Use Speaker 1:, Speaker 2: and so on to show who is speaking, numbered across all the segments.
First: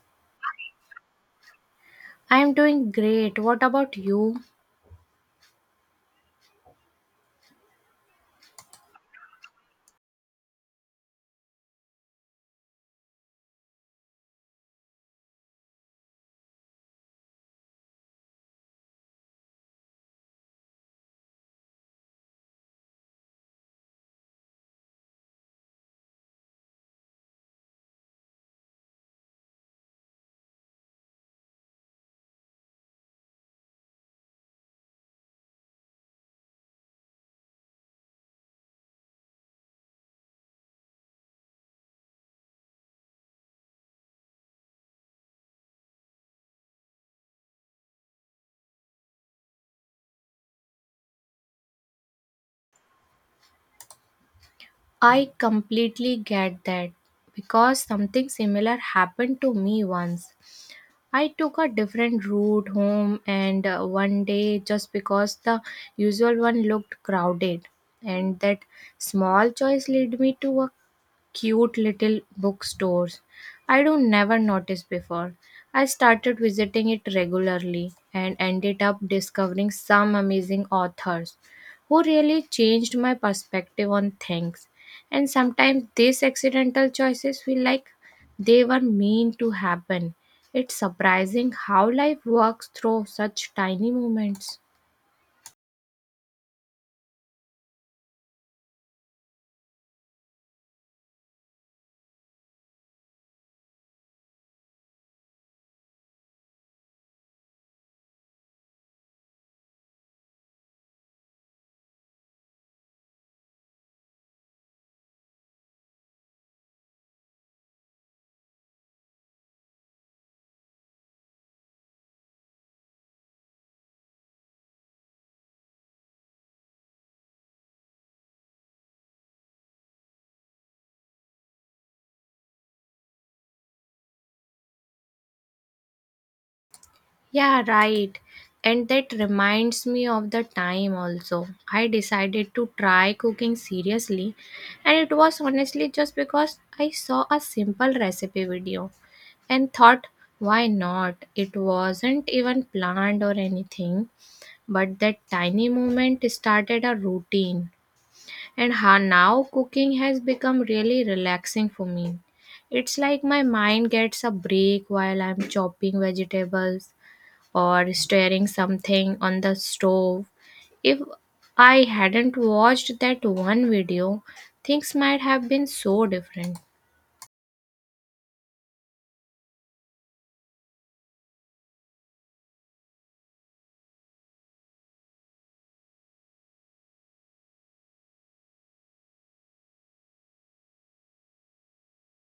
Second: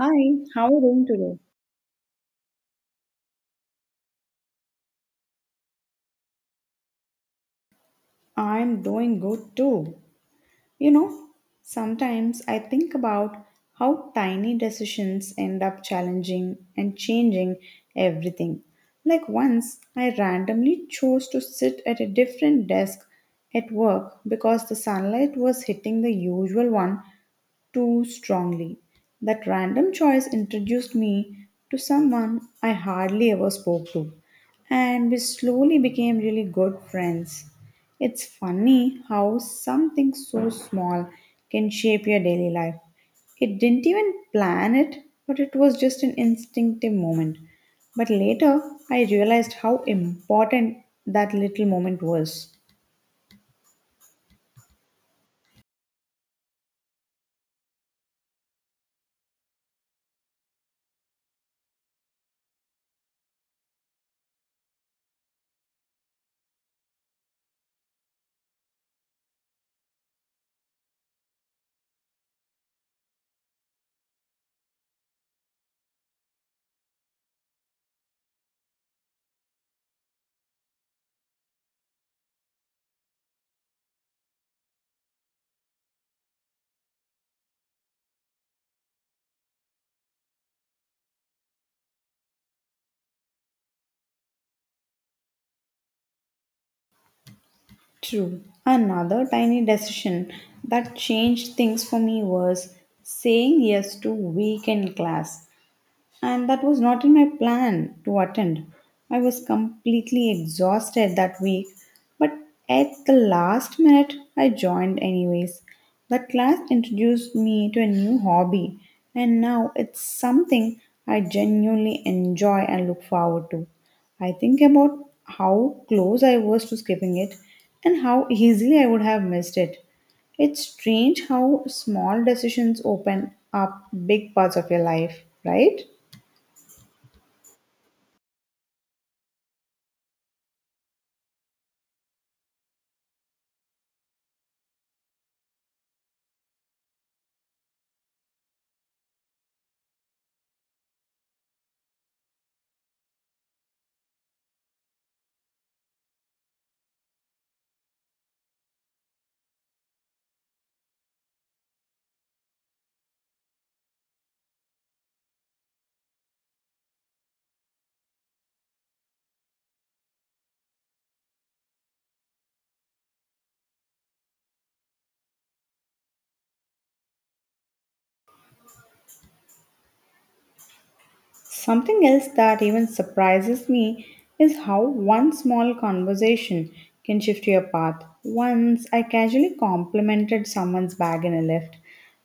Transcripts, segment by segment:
Speaker 1: Hi, how are you doing today?
Speaker 2: I'm doing great. What about you?
Speaker 1: I'm doing good too. You know, sometimes I think about how tiny decisions end up challenging and changing everything. Like once, I randomly chose to sit at a different desk at work because the sunlight was hitting the usual one too strongly. That random choice introduced me to someone I hardly ever spoke to, and we slowly became really good friends. It's funny how something so small can shape your daily life. It didn't even plan it, but it was just an instinctive moment. But later, I realized how important that little moment was.
Speaker 2: I completely get that because something similar happened to me once. I took a different route home, and one day, just because the usual one looked crowded, and that small choice led me to a cute little bookstores I don't never noticed before. I started visiting it regularly and ended up discovering some amazing authors who really changed my perspective on things. And sometimes these accidental choices feel like they were meant to happen. It's surprising how life works through such tiny moments.
Speaker 1: True. Another tiny decision that changed things for me was saying yes to weekend class and that was not in my plan to attend. I was completely exhausted that week, but at the last minute, I joined anyways. That class introduced me to a new hobby, and now it's something I genuinely enjoy and look forward to. I think about how close I was to skipping it and how easily I would have missed it. It's strange how small decisions open up big parts of your life, right?
Speaker 2: Yeah, right. And that reminds me of the time also. I decided to try cooking seriously, and it was honestly just because I saw a simple recipe video and thought, why not? It wasn't even planned or anything, but that tiny moment started a routine. And now cooking has become really relaxing for me. It's like my mind gets a break while I'm chopping vegetables or stirring something on the stove. If I hadn't watched that one video, things might have been so different.
Speaker 1: Something else that even surprises me is how one small conversation can shift your path. Once I casually complimented someone's bag in a lift,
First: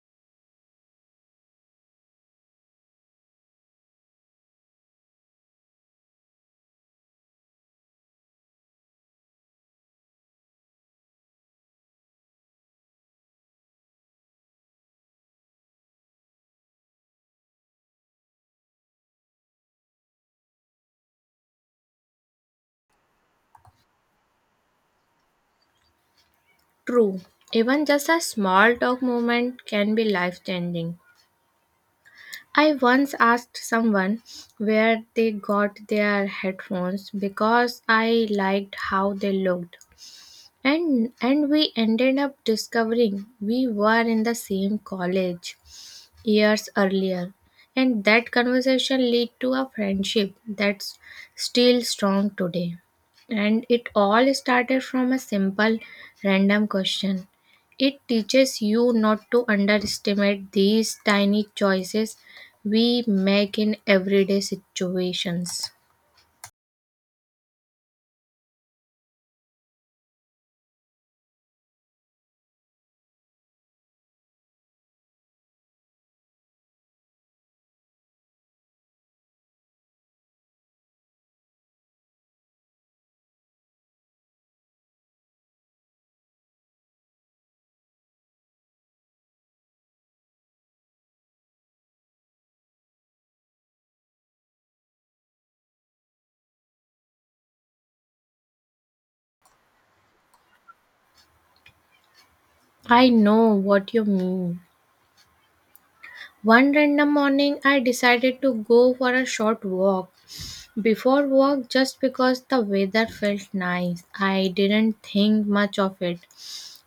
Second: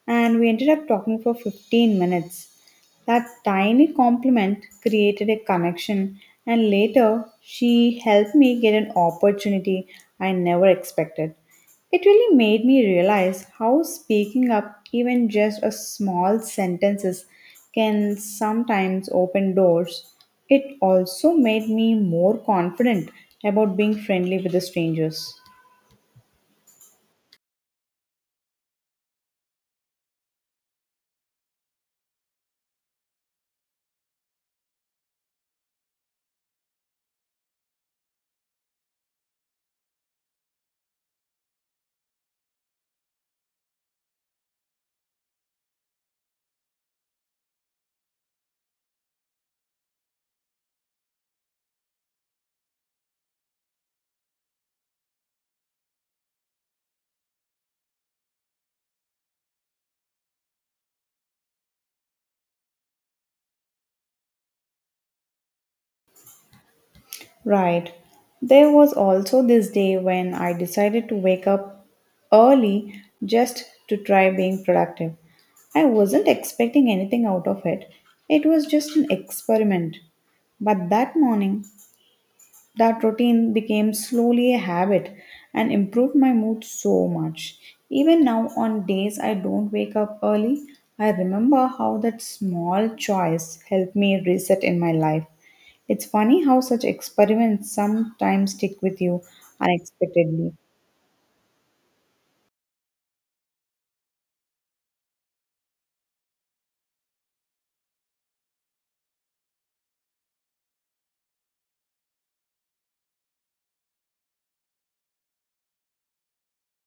Speaker 1: and we ended up talking for 15 minutes. That tiny compliment created a connection, and later she helped me get an opportunity I never expected. It really made me realize how speaking up, even just a small sentences, can sometimes open doors. It also made me more confident about being friendly with the strangers.
Speaker 2: True, even just a small talk moment can be life changing. I once asked someone where they got their headphones because I liked how they looked. And we ended up discovering we were in the same college years earlier, and that conversation led to a friendship that's still strong today. And it all started from a simple random question. It teaches you not to underestimate these tiny choices we make in everyday situations.
Speaker 1: Right. There was also this day when I decided to wake up early just to try being productive. I wasn't expecting anything out of it. It was just an experiment. But that morning, that routine became slowly a habit and improved my mood so much. Even now, on days I don't wake up early, I remember how that small choice helped me reset in my life. It's funny how such experiments sometimes stick with you unexpectedly.
Speaker 2: I know what you mean. One random morning, I decided to go for a short walk. Before work, just because the weather felt nice, I didn't think much of it.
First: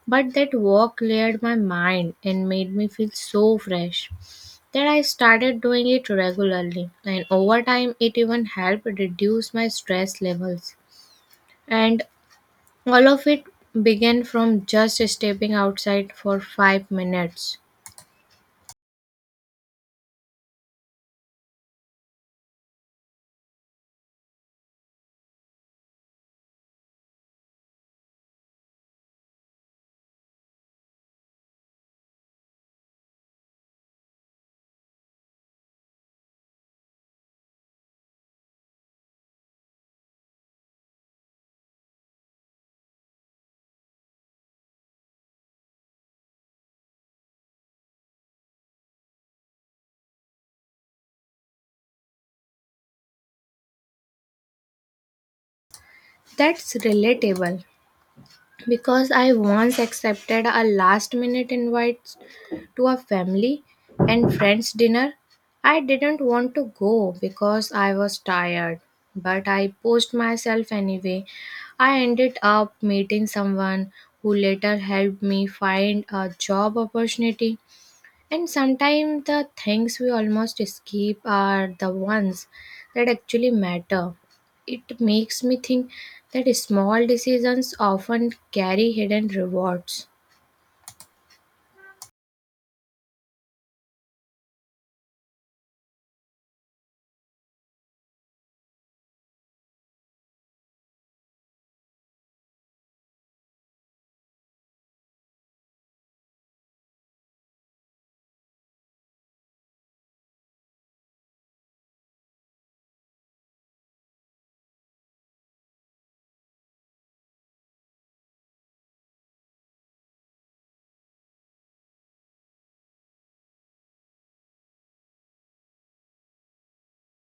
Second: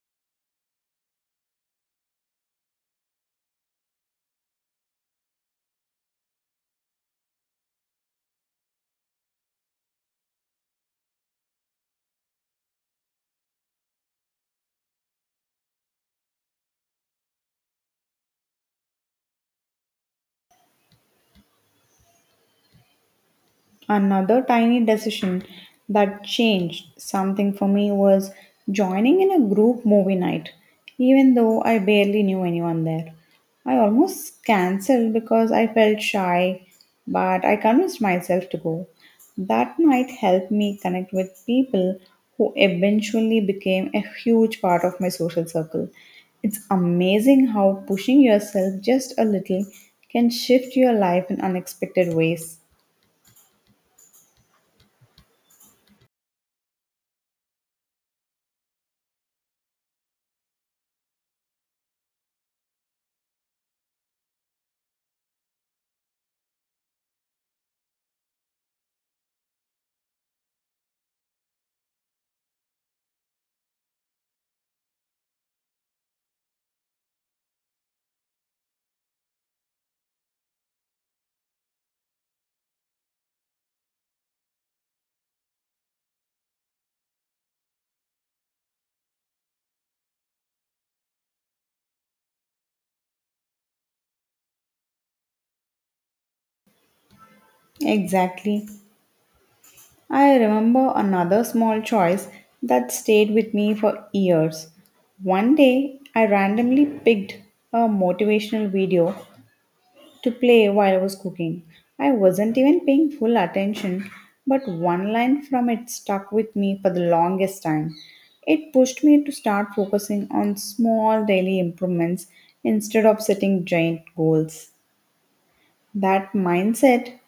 Speaker 2: But that walk cleared my mind and made me feel so fresh that I started doing it regularly. And over time, it even helped reduce my stress levels. And all of it began from just stepping outside for 5 minutes.
Speaker 1: Another tiny decision that changed something for me was joining in a group movie night, even though I barely knew anyone there. I almost cancelled because I felt shy, but I convinced myself to go. That night helped me connect with people who eventually became a huge part of my social circle. It's amazing how pushing yourself just a little can shift your life in unexpected ways.
Speaker 2: That's relatable because I once accepted a last minute invite to a family and friends dinner. I didn't want to go because I was tired, but I pushed myself anyway. I ended up meeting someone who later helped me find a job opportunity. And sometimes the things we almost skip are the ones that actually matter. It makes me think that small decisions often carry hidden rewards.
Speaker 1: Exactly. I remember another small choice that stayed with me for years. One day, I randomly picked a motivational video to play while I was cooking. I wasn't even paying full attention, but one line from it stuck with me for the longest time. It pushed me to start focusing on small daily improvements instead of setting giant goals. That mindset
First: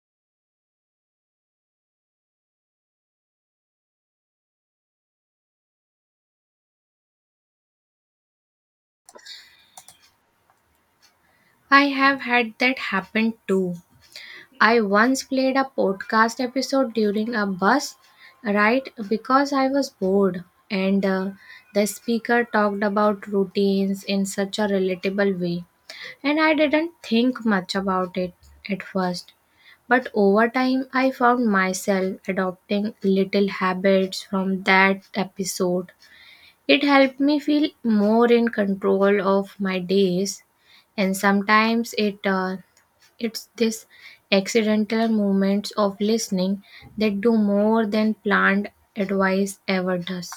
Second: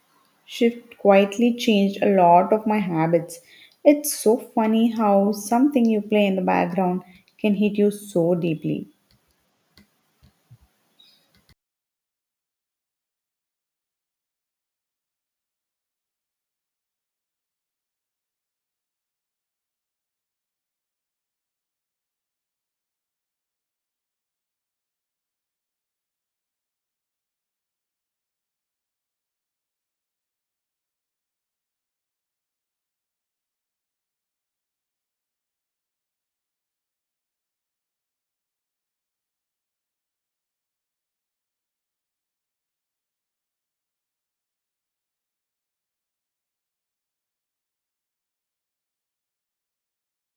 Speaker 1: shift quietly changed a lot of my habits. It's so funny how something you play in the background can hit you so deeply.
Speaker 2: I have had that happen too. I once played a podcast episode during a bus ride because I was bored, and the speaker talked about routines in such a relatable way. And I didn't think much about it at first. But over time, I found myself adopting little habits from that episode. It helped me feel more in control of my days, and sometimes it's this accidental moments of listening that do more than planned advice ever does.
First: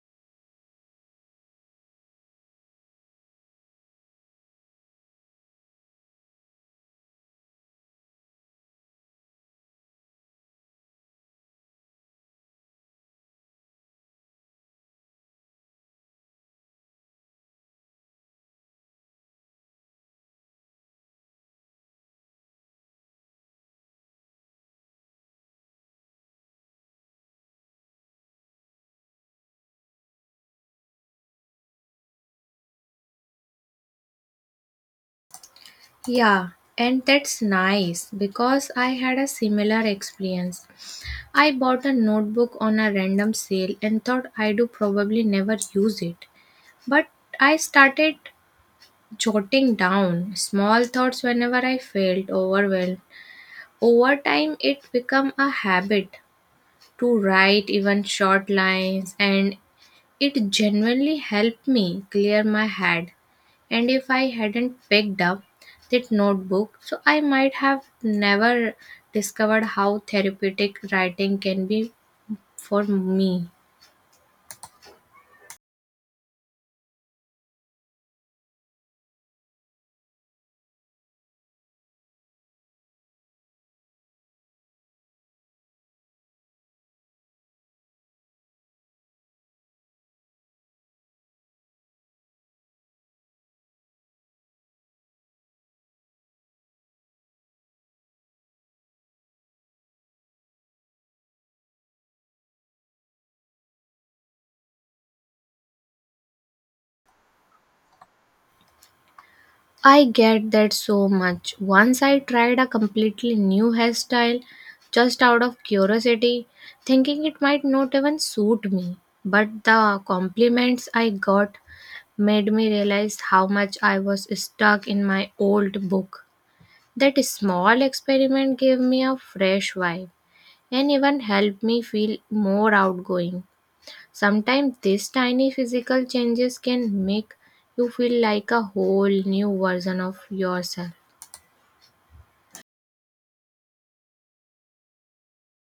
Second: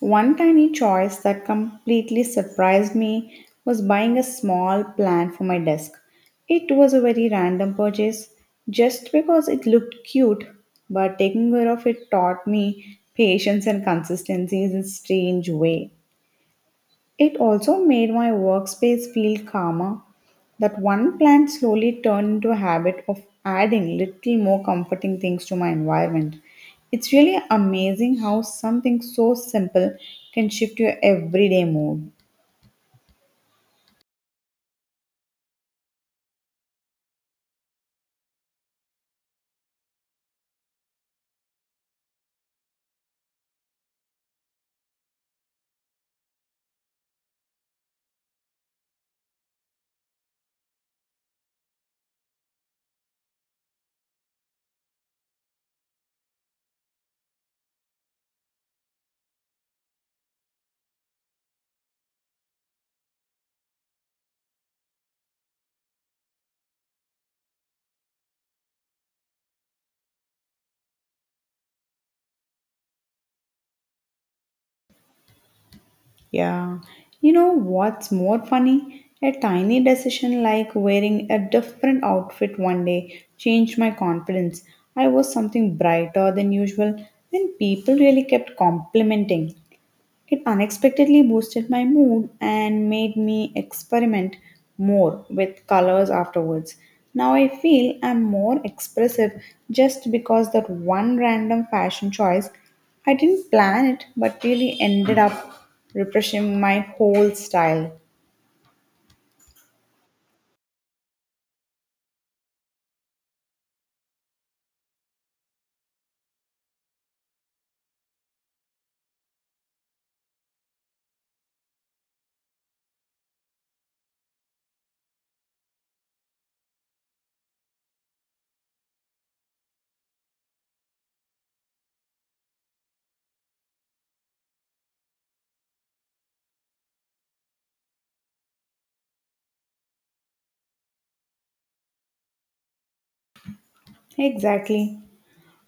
Speaker 1: One tiny choice that completely surprised me was buying a small plant for my desk. It was a very random purchase just because it looked cute, but taking care of it taught me patience and consistency in a strange way. It also made my workspace feel calmer. That one plant slowly turned into a habit of adding little more comforting things to my environment. It's really amazing how something so simple can shift your everyday mood.
Speaker 2: Yeah, and that's nice because I had a similar experience. I bought a notebook on a random sale and thought I do probably never use it. But I started jotting down small thoughts whenever I felt overwhelmed. Over time it became a habit to write even short lines, and it genuinely helped me clear my head. And if I hadn't picked up that notebook, so I might have never discovered how therapeutic writing can be for me.
Speaker 1: Yeah. You know what's more funny? A tiny decision like wearing a different outfit one day changed my confidence. I was something brighter than usual, and people really kept complimenting. It unexpectedly boosted my mood and made me experiment more with colors afterwards. Now I feel I'm more expressive just because that one random fashion choice. I didn't plan it, but really ended up refreshing my whole style.
Speaker 2: I get that so much. Once I tried a completely new hairstyle just out of curiosity, thinking it might not even suit me. But the compliments I got made me realize how much I was stuck in my old book. That small experiment gave me a fresh vibe and even helped me feel more outgoing. Sometimes these tiny physical changes can make you feel like a whole new version of yourself.
Speaker 1: Exactly.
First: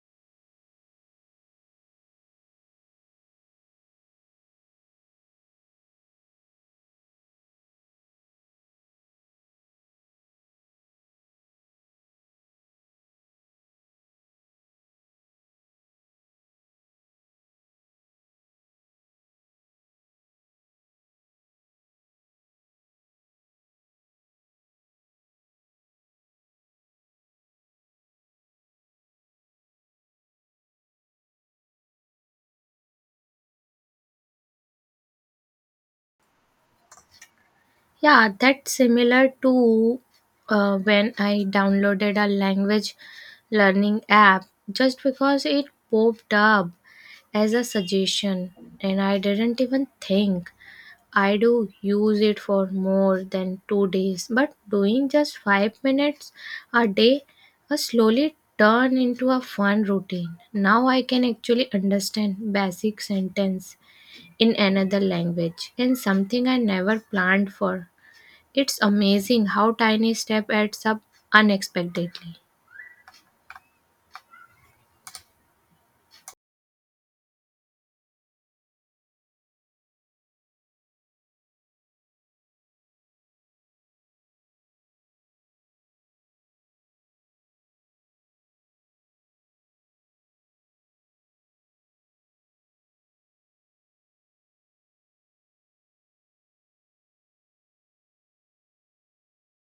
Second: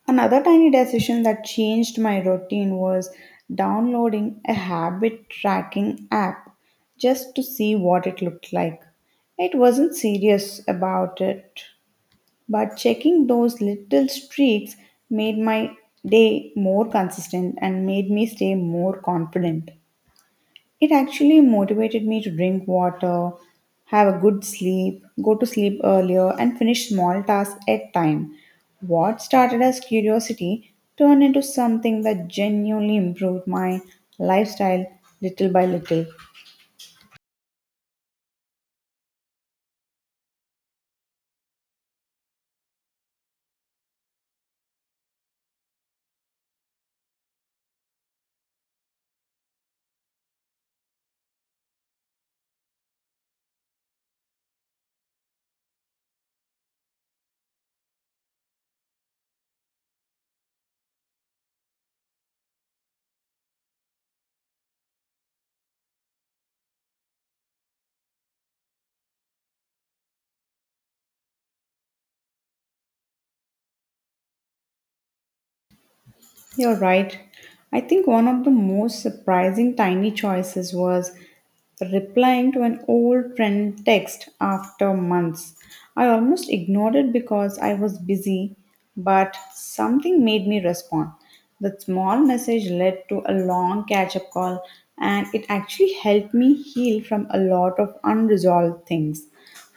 Speaker 1: Another tiny decision that changed my routine was downloading a habit tracking app just to see what it looked like. It wasn't serious about it, but checking those little streaks made my day more consistent and made me stay more confident. It actually motivated me to drink water, have a good sleep, go to sleep earlier, and finish small tasks at time. What started as curiosity turned into something that genuinely improved my lifestyle little by little.
Speaker 2: Yeah, that's similar to when I downloaded a language learning app just because it popped up as a suggestion, and I didn't even think I do use it for more than 2 days. But doing just 5 minutes a day has slowly turned into a fun routine. Now I can actually understand basic sentence in another language, and something I never planned for. It's amazing how tiny step adds up unexpectedly.
Speaker 1: You're right. I think one of the most surprising tiny choices was replying to an old friend text after months. I almost ignored it because I was busy, but something made me respond. That small message led to a long catch up call, and it actually helped me heal from a lot of unresolved things.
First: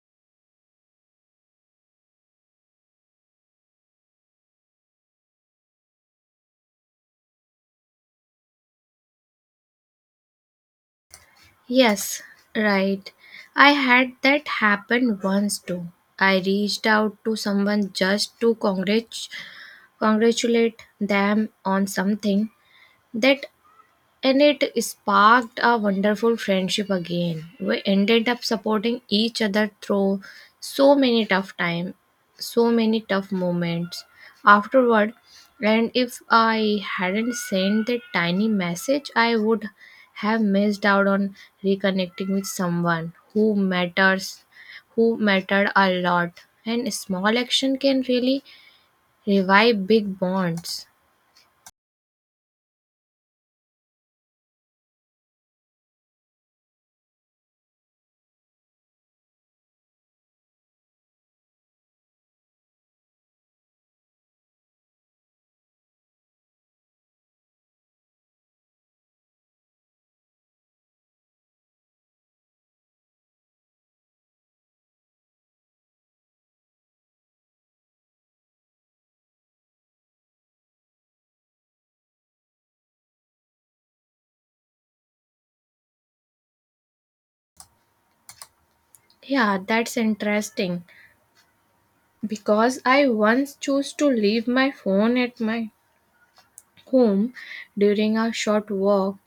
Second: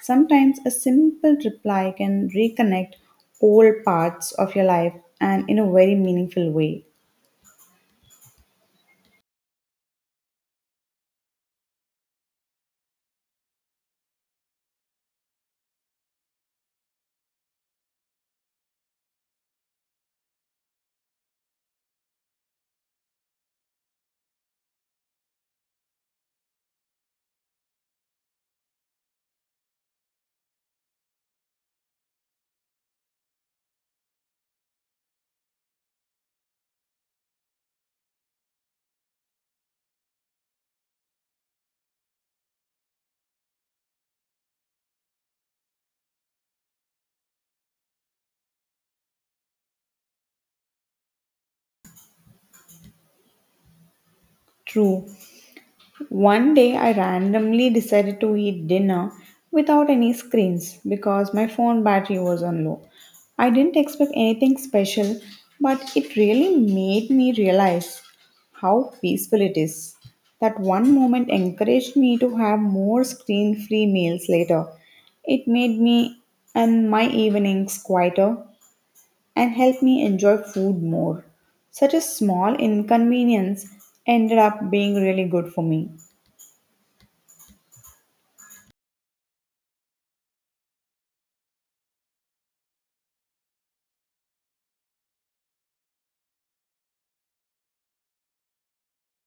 Speaker 1: Sometimes a simple reply can reconnect old parts of your life and in a very meaningful way.
Speaker 2: Yes, right. I had that happen once too. I reached out to someone just to congratulate them on something that, and it sparked a wonderful friendship again. We ended up supporting each other through so many tough time so many tough moments afterward. And if I hadn't sent that tiny message, I would have missed out on reconnecting with someone who mattered a lot. And small action can really revive big bonds.
Speaker 1: True. One day I randomly decided to eat dinner without any screens because my phone battery was on low. I didn't expect anything special, but it really made me realize how peaceful it is. That one moment encouraged me to have more screen free meals later. It made me and my evenings quieter and helped me enjoy food more. Such a small inconvenience ended up being really good for me.
Speaker 2: Yeah, that's interesting because I once chose to leave my phone at my home during a short walk.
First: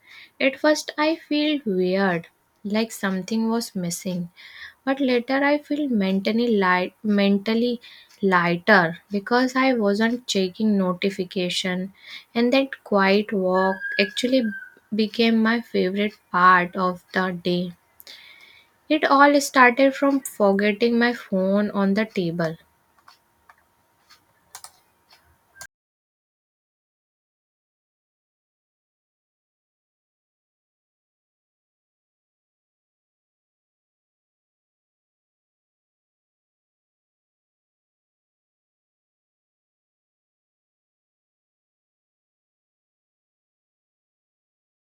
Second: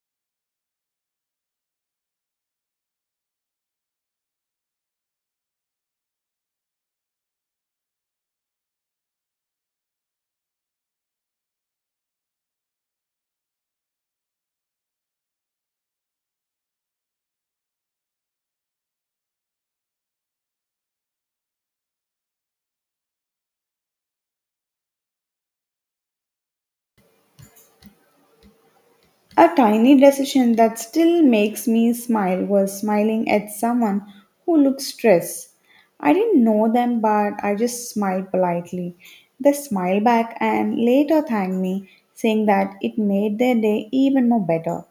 Speaker 2: At first, I feel weird, like something was missing, but later I feel mentally lighter because I wasn't checking notification, and that quiet walk actually became my favorite part of the day. It all started from forgetting my phone on the table.
Speaker 1: A tiny decision that still makes me smile was smiling at someone who looked stressed. I didn't know them, but I just smiled politely. They smiled back and later thanked me, saying that it made their day even more better.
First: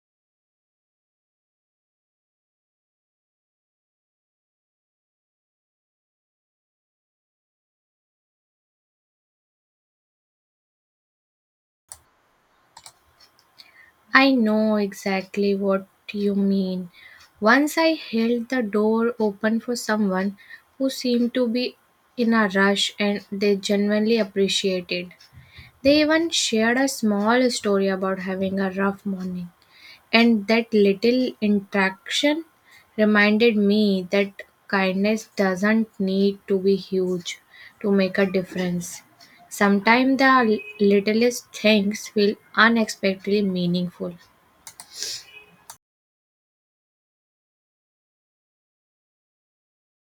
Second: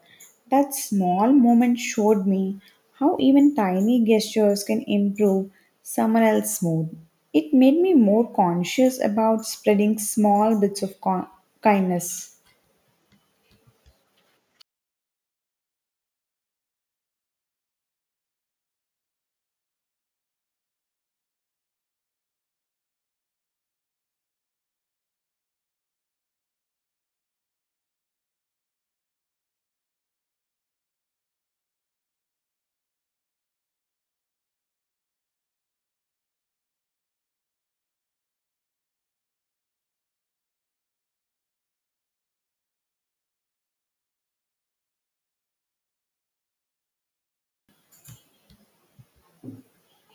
Speaker 1: That small moment showed me how even tiny gestures can improve someone else's mood. It made me more conscious about spreading small bits of kindness.
Speaker 2: I know exactly what you mean. Once I held the door open for someone who seemed to be in a rush, and they genuinely appreciated. They even shared a small story about having a rough morning. And that little interaction reminded me that kindness doesn't need to be huge to make a difference. Sometimes the littlest things feel unexpectedly meaningful.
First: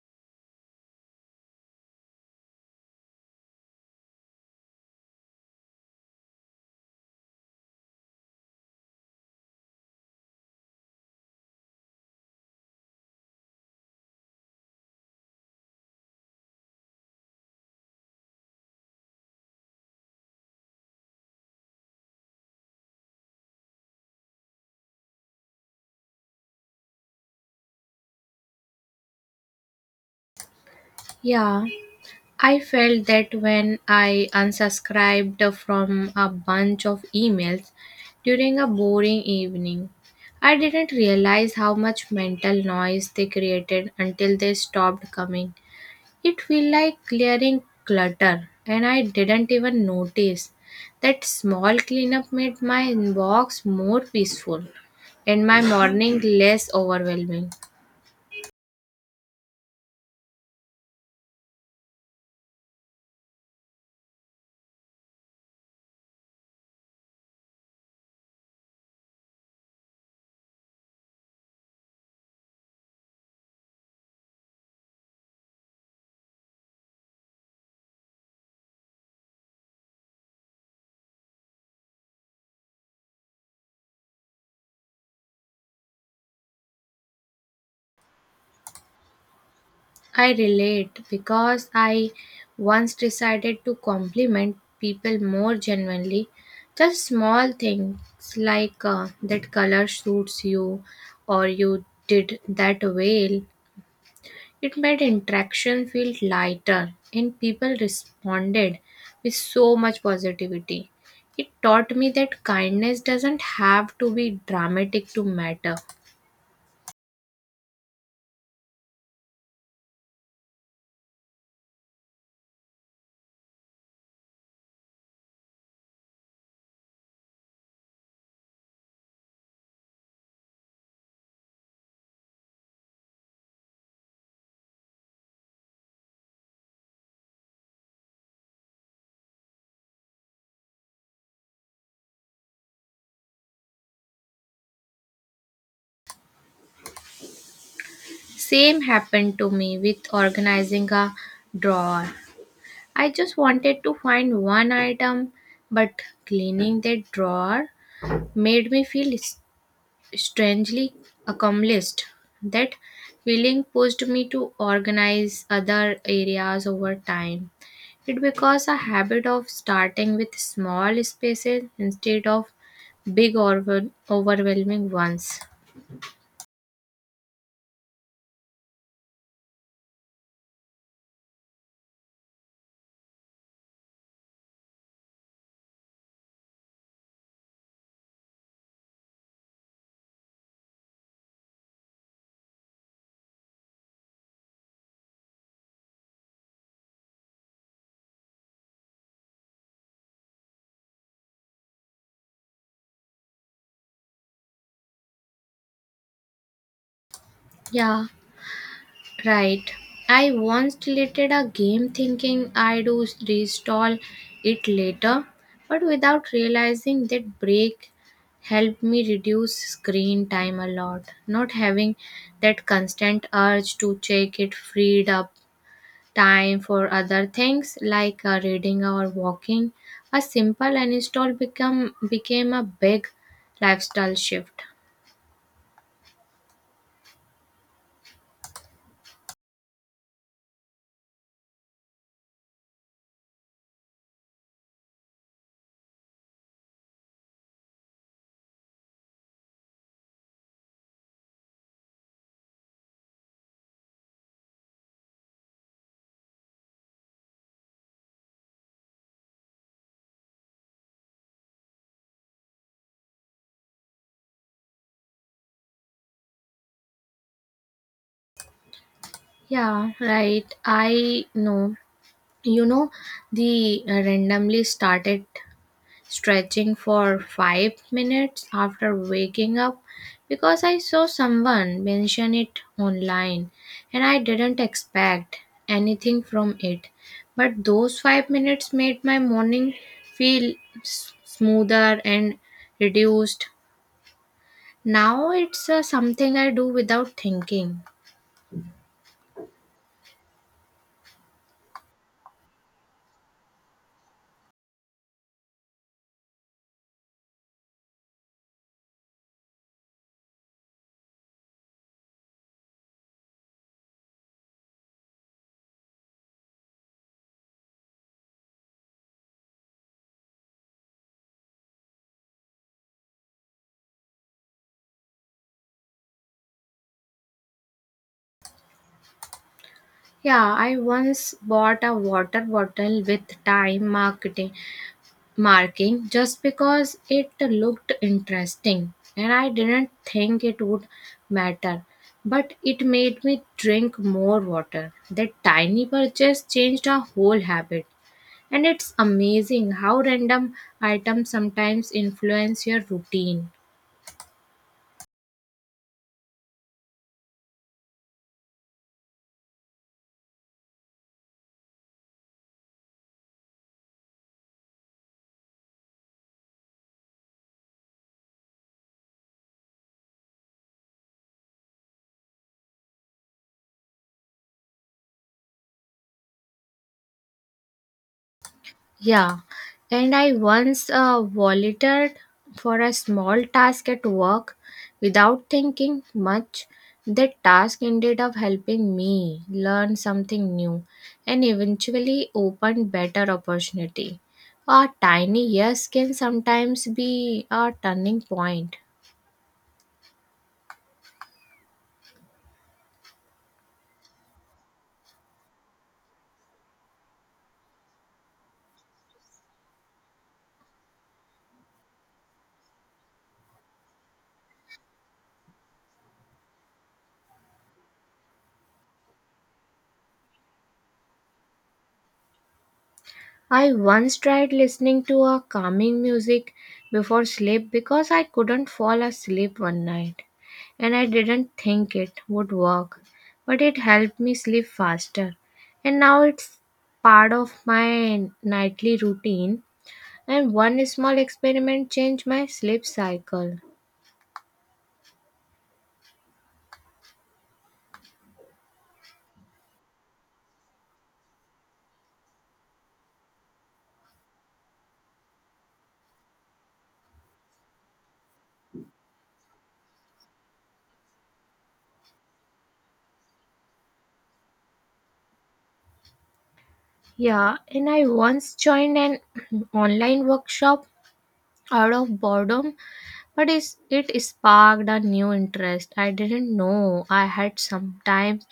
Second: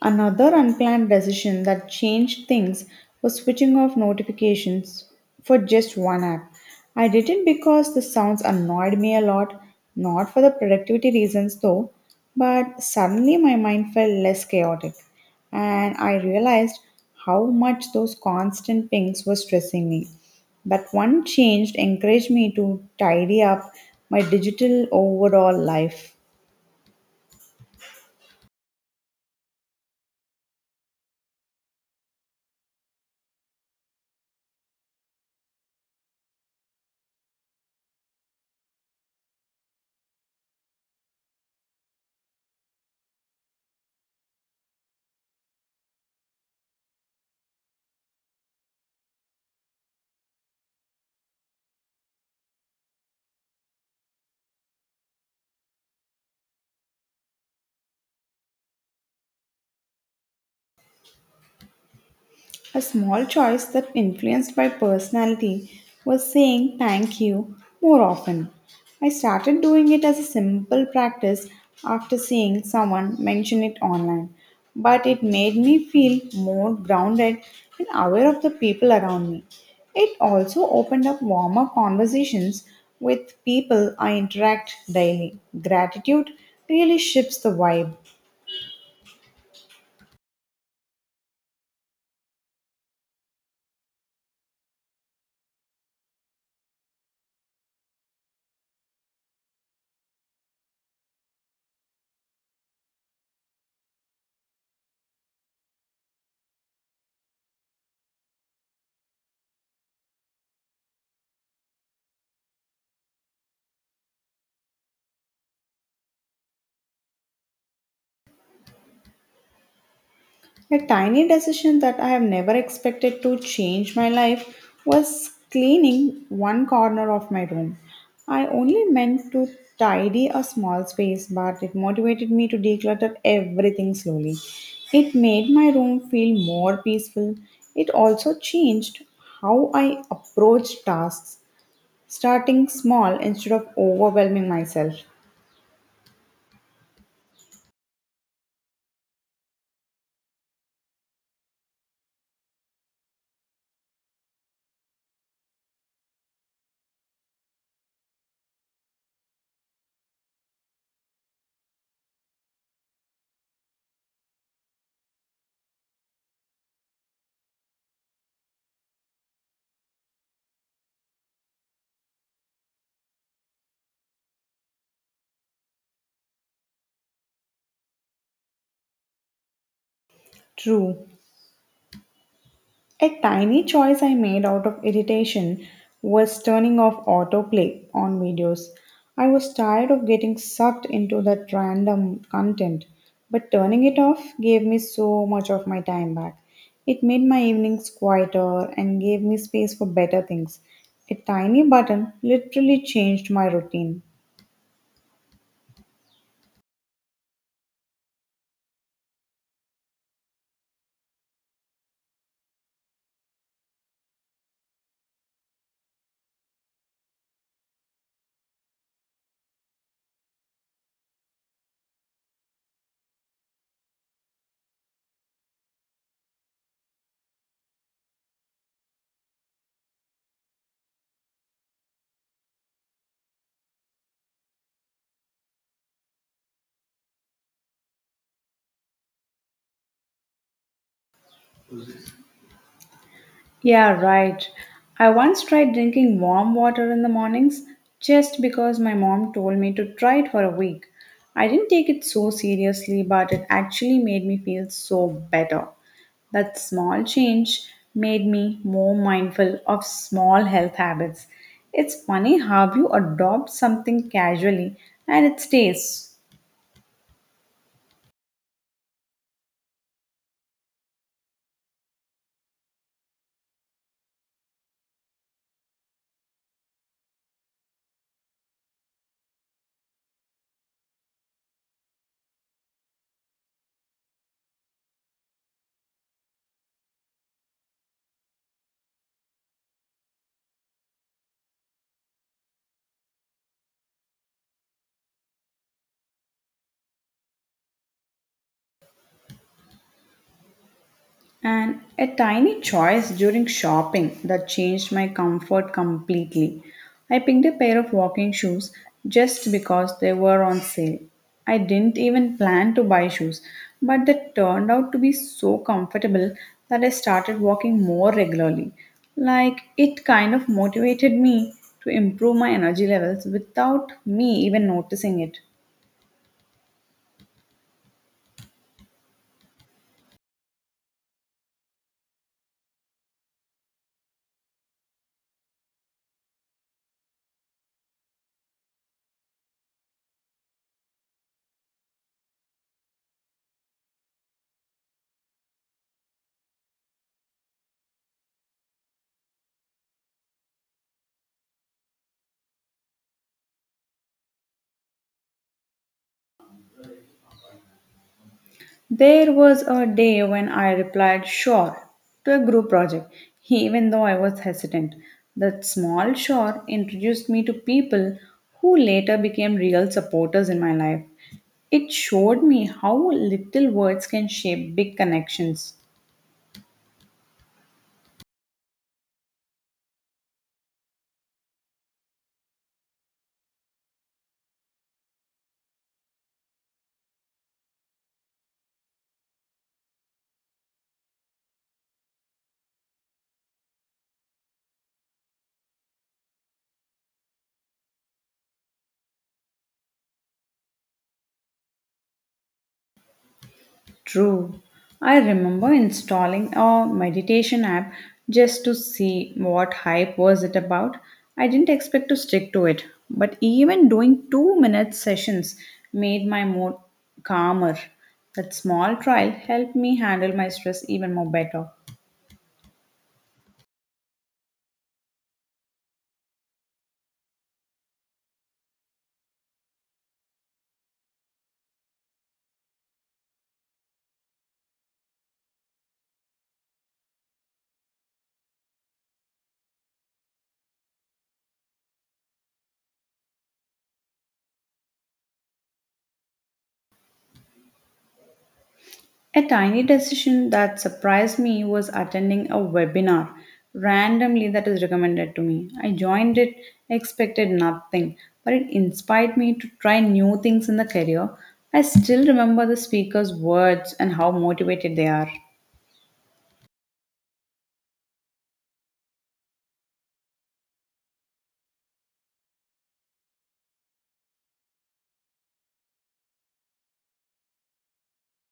Speaker 1: Another unplanned decision that changed things was switching off notifications for just one app. I did it because the sounds annoyed me a lot, not for the productivity reasons though, but suddenly my mind felt less chaotic and I realized how much those constant pings were stressing me. That one change encouraged me to tidy up my digital overall life.
Speaker 2: Yeah, I felt that when I unsubscribed from a bunch of emails during a boring evening. I didn't realize how much mental noise they created until they stopped coming. It felt like clearing clutter, and I didn't even notice that small cleanup made my inbox more peaceful and my morning less overwhelming.
Speaker 1: A small choice that influenced my personality was saying thank you more often. I started doing it as a simple practice after seeing someone mention it online, but it made me feel more grounded and aware of the people around me. It also opened up warmer conversations with people I interact daily. Gratitude really shifts the vibe.
Speaker 2: I relate because I once decided to compliment people more genuinely. Just small things like that color suits you or you did that well. It made interaction feel lighter, and people responded with so much positivity. It taught me that kindness doesn't have to be dramatic to matter.
Speaker 1: A tiny decision that I have never expected to change my life was cleaning one corner of my room. I only meant to tidy a small space, but it motivated me to declutter everything slowly. It made my room feel more peaceful. It also changed how I approached tasks, starting small instead of overwhelming myself.
Speaker 2: Same happened to me with organizing a drawer. I just wanted to find one item, but cleaning that drawer made me feel strangely accomplished. That feeling pushed me to organize other areas over time. It becomes a habit of starting with small spaces instead of big or overwhelming ones.
Speaker 1: True. A tiny choice I made out of irritation was turning off autoplay on videos. I was tired of getting sucked into that random content, but turning it off gave me so much of my time back. It made my evenings quieter and gave me space for better things. A tiny button literally changed my routine.
Speaker 2: Yeah. Right. I once deleted a game thinking I'd reinstall it later, but without realizing that break helped me reduce screen time a lot. Not having that constant urge to check it freed up time for other things like reading or walking. A simple uninstall become became a big lifestyle shift.
Speaker 1: Yeah, right. I once tried drinking warm water in the mornings just because my mom told me to try it for a week. I didn't take it so seriously, but it actually made me feel so better. That small change made me more mindful of small health habits. It's funny how you adopt something casually and it stays.
Speaker 2: Yeah, right. I know. You know, the randomly started stretching for 5 minutes after waking up because I saw someone mention it online, and I didn't expect anything from it. But those 5 minutes made my morning feel smoother and reduced. Now it's something I do without thinking.
Speaker 1: And a tiny choice during shopping that changed my comfort completely. I picked a pair of walking shoes just because they were on sale. I didn't even plan to buy shoes, but they turned out to be so comfortable that I started walking more regularly. Like it kind of motivated me to improve my energy levels without me even noticing it.
Speaker 2: Yeah, I once bought a water bottle with time marketing marking just because it looked interesting, and I didn't think it would matter. But it made me drink more water. That tiny purchase changed our whole habit. And it's amazing how random items sometimes influence your routine.
Speaker 1: There was a day when I replied sure to a group project, even though I was hesitant. That small sure introduced me to people who later became real supporters in my life. It showed me how little words can shape big connections.
Speaker 2: Yeah, and I once volunteered for a small task at work without thinking much. That task ended up helping me learn something new and eventually opened better opportunity. A tiny yes can sometimes be a turning point.
Speaker 1: True. I remember installing a meditation app just to see what hype was it about. I didn't expect to stick to it, but even doing 2-minute sessions made my mood calmer. That small trial helped me handle my stress even more better.
Speaker 2: I once tried listening to a calming music before sleep because I couldn't fall asleep one night, and I didn't think it would work, but it helped me sleep faster. And now it's part of my nightly routine, and one small experiment changed my sleep cycle.
Speaker 1: A tiny decision that surprised me was attending a webinar randomly that is recommended to me. I joined it, expected nothing, but it inspired me to try new things in the career. I still remember the speaker's words and how motivated they are.
Speaker 2: Yeah, and I once joined an online workshop out of boredom. But is it sparked a new interest I didn't know I had. Sometimes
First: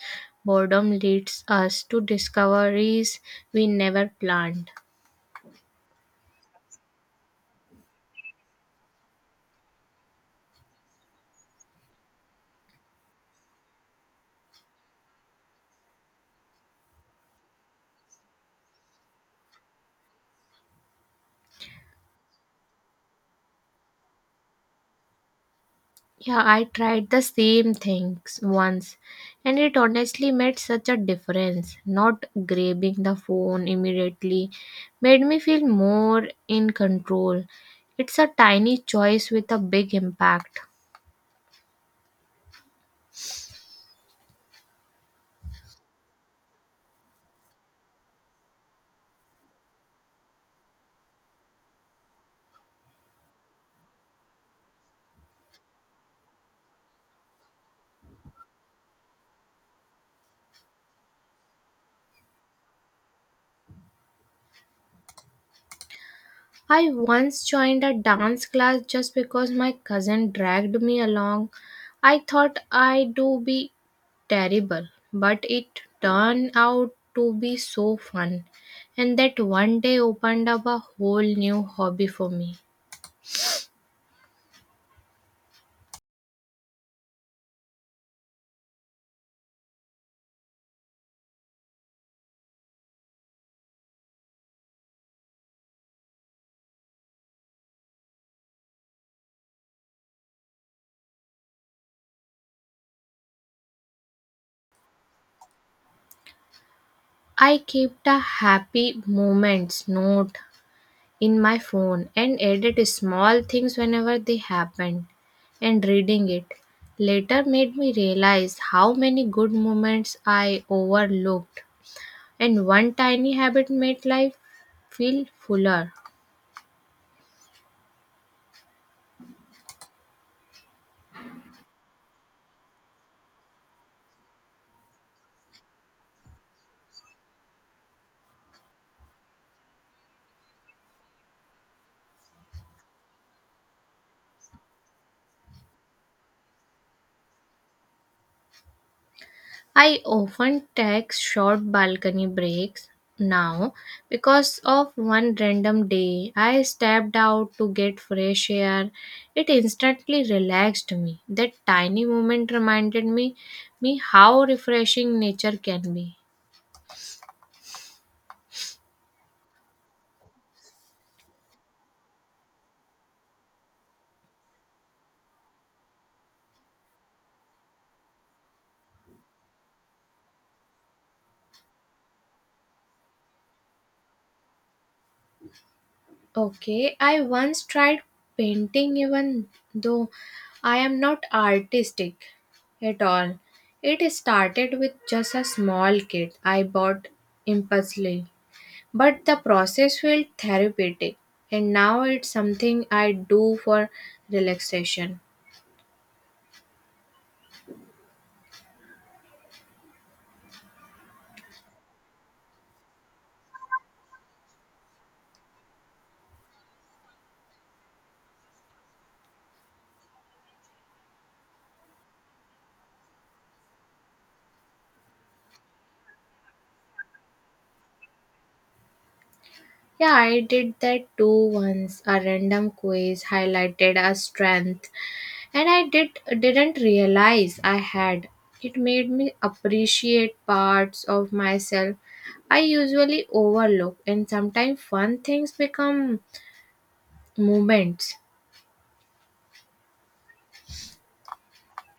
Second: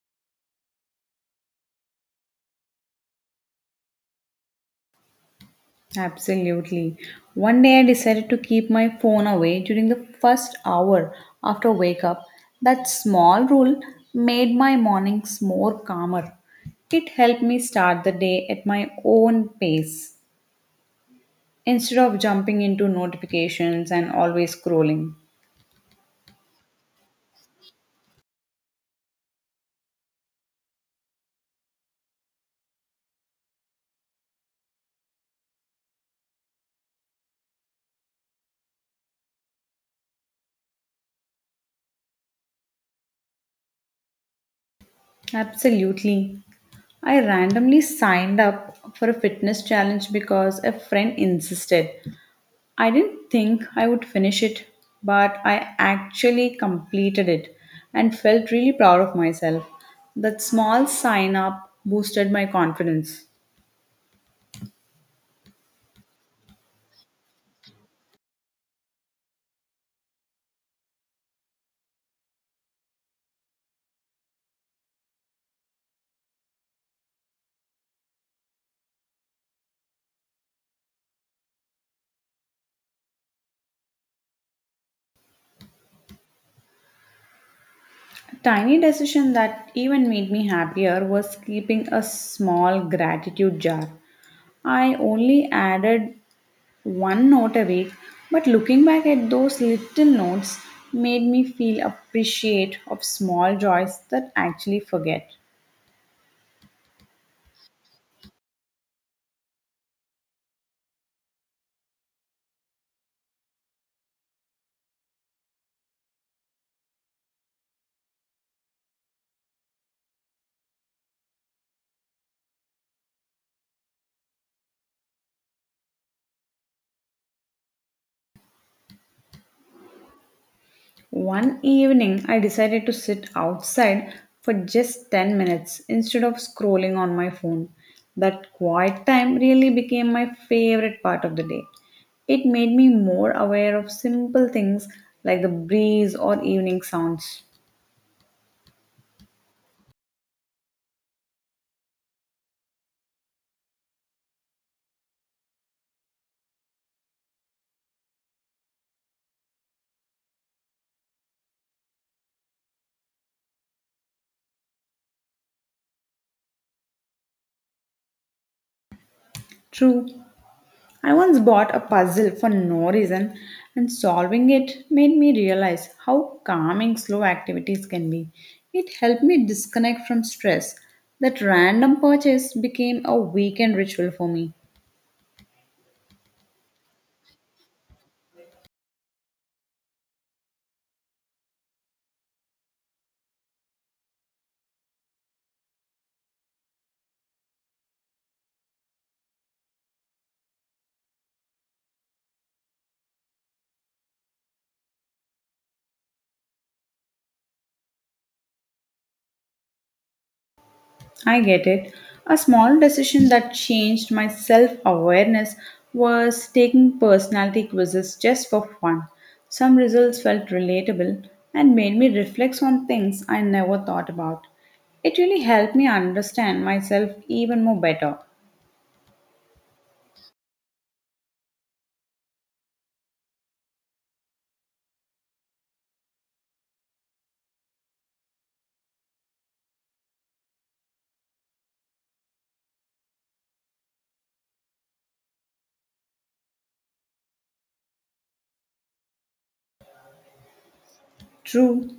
Speaker 2: boredom leads us to discoveries we never planned.
Speaker 1: Absolutely. One day I decided to keep my phone away during the first hour after wake up. That small rule made my mornings more calmer. It helped me start the day at my own pace instead of jumping into notifications and always scrolling.
Speaker 2: Yeah, I tried the same things once, and it honestly made such a difference. Not grabbing the phone immediately made me feel more in control. It's a tiny choice with a big impact.
Speaker 1: Absolutely. I randomly signed up for a fitness challenge because a friend insisted. I didn't think I would finish it, but I actually completed it and felt really proud of myself. That small sign up boosted my confidence.
Speaker 2: I once joined a dance class just because my cousin dragged me along. I thought I do be terrible, but it turned out to be so fun. And that one day opened up a whole new hobby for me.
Speaker 1: A tiny decision that even made me happier was keeping a small gratitude jar. I only added one note a week, but looking back at those little notes made me feel appreciate of small joys that I actually forget.
Speaker 2: I kept a happy moments note in my phone and edit small things whenever they happened, and reading it later made me realize how many good moments I overlooked. And one tiny habit made life feel fuller.
Speaker 1: One evening, I decided to sit outside for just 10 minutes instead of scrolling on my phone. That quiet time really became my favorite part of the day. It made me more aware of simple things like the breeze or evening sounds.
Speaker 2: I often take short balcony breaks now because of one random day I stepped out to get fresh air. It instantly relaxed me. That tiny moment reminded me how refreshing nature can be.
Speaker 1: True, I once bought a puzzle for no reason, and solving it made me realize how calming slow activities can be. It helped me disconnect from stress. That random purchase became a weekend ritual for me.
Speaker 2: Okay, I once tried painting even though I am not artistic at all. It started with just a small kit I bought impulsively. But the process felt therapeutic, and now it's something I do for relaxation.
Speaker 1: I get it. A small decision that changed my self awareness was taking personality quizzes just for fun. Some results felt relatable and made me reflect on things I never thought about. It really helped me understand myself even more better.
Speaker 2: Yeah, I did that too once. A random quiz highlighted a strength, and I didn't realize I had. It made me appreciate parts of myself I usually overlook, and sometimes fun things become moments.
Speaker 1: True,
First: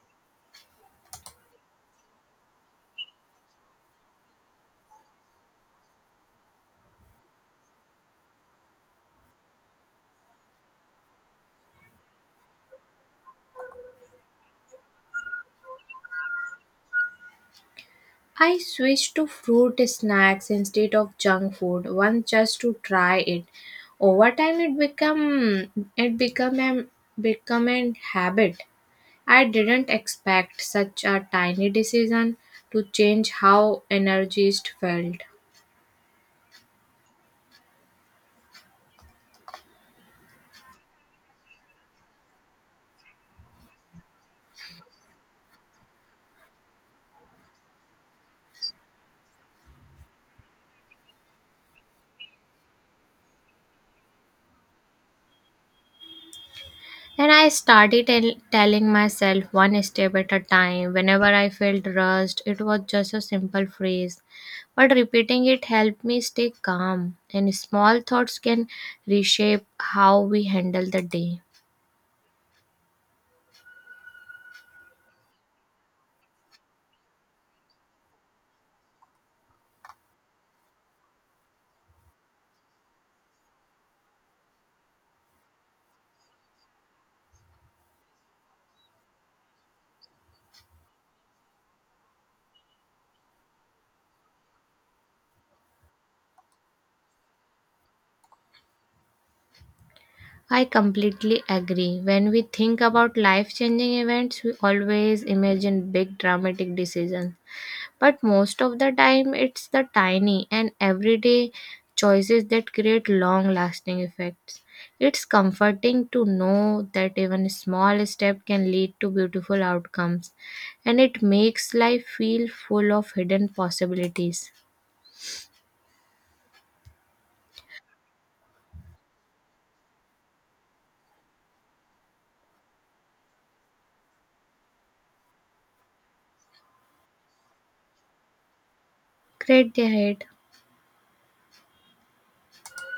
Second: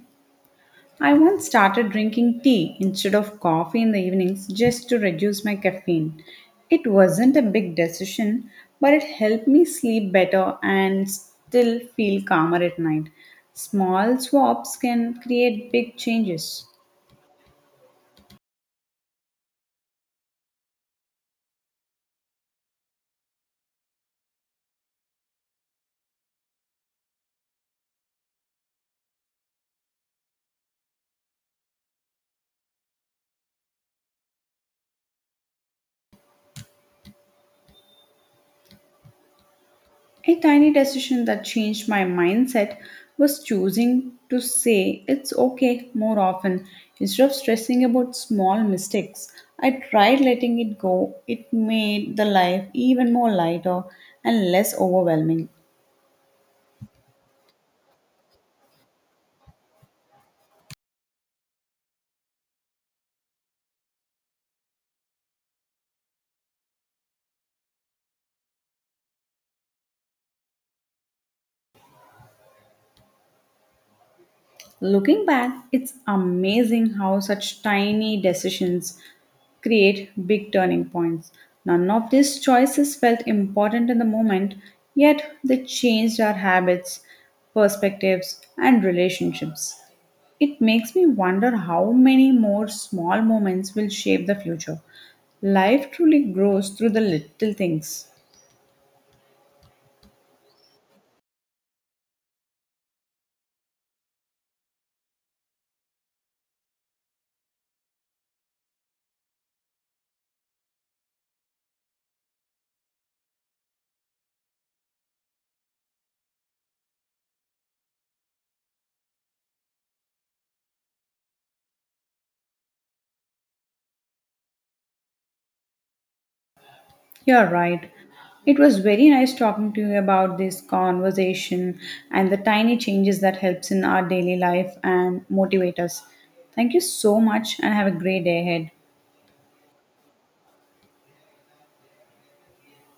Speaker 1: I once started drinking tea instead of coffee in the evenings just to reduce my caffeine. It wasn't a big decision, but it helped me sleep better and still feel calmer at night. Small swaps can create big changes.
Speaker 2: I switched to fruit snacks instead of junk food once just to try it. Over time it become a become a habit. I didn't expect such a tiny decision to change how energized felt.
Speaker 1: A tiny decision that changed my mindset was choosing to say it's okay more often. Instead of stressing about small mistakes, I tried letting it go. It made the life even more lighter and less overwhelming.
Speaker 2: And I started telling myself one step at a time. Whenever I felt rushed, it was just a simple phrase. But repeating it helped me stay calm, and small thoughts can reshape how we handle the day.
Speaker 1: Looking back, it's amazing how such tiny decisions create big turning points. None of these choices felt important in the moment, yet they changed our habits, perspectives, and relationships. It makes me wonder how many more small moments will shape the future. Life truly grows through the little things.
Speaker 2: I completely agree. When we think about life changing events, we always imagine big dramatic decisions. But most of the time, it's the tiny and everyday choices that create long lasting effects. It's comforting to know that even a small step can lead to beautiful outcomes, and it makes life feel full of hidden possibilities.
Speaker 1: You're right. It was very nice talking to you about this conversation and the tiny changes that helps in our daily life and motivate us. Thank you so much and have a great day ahead.
Speaker 2: Great day ahead.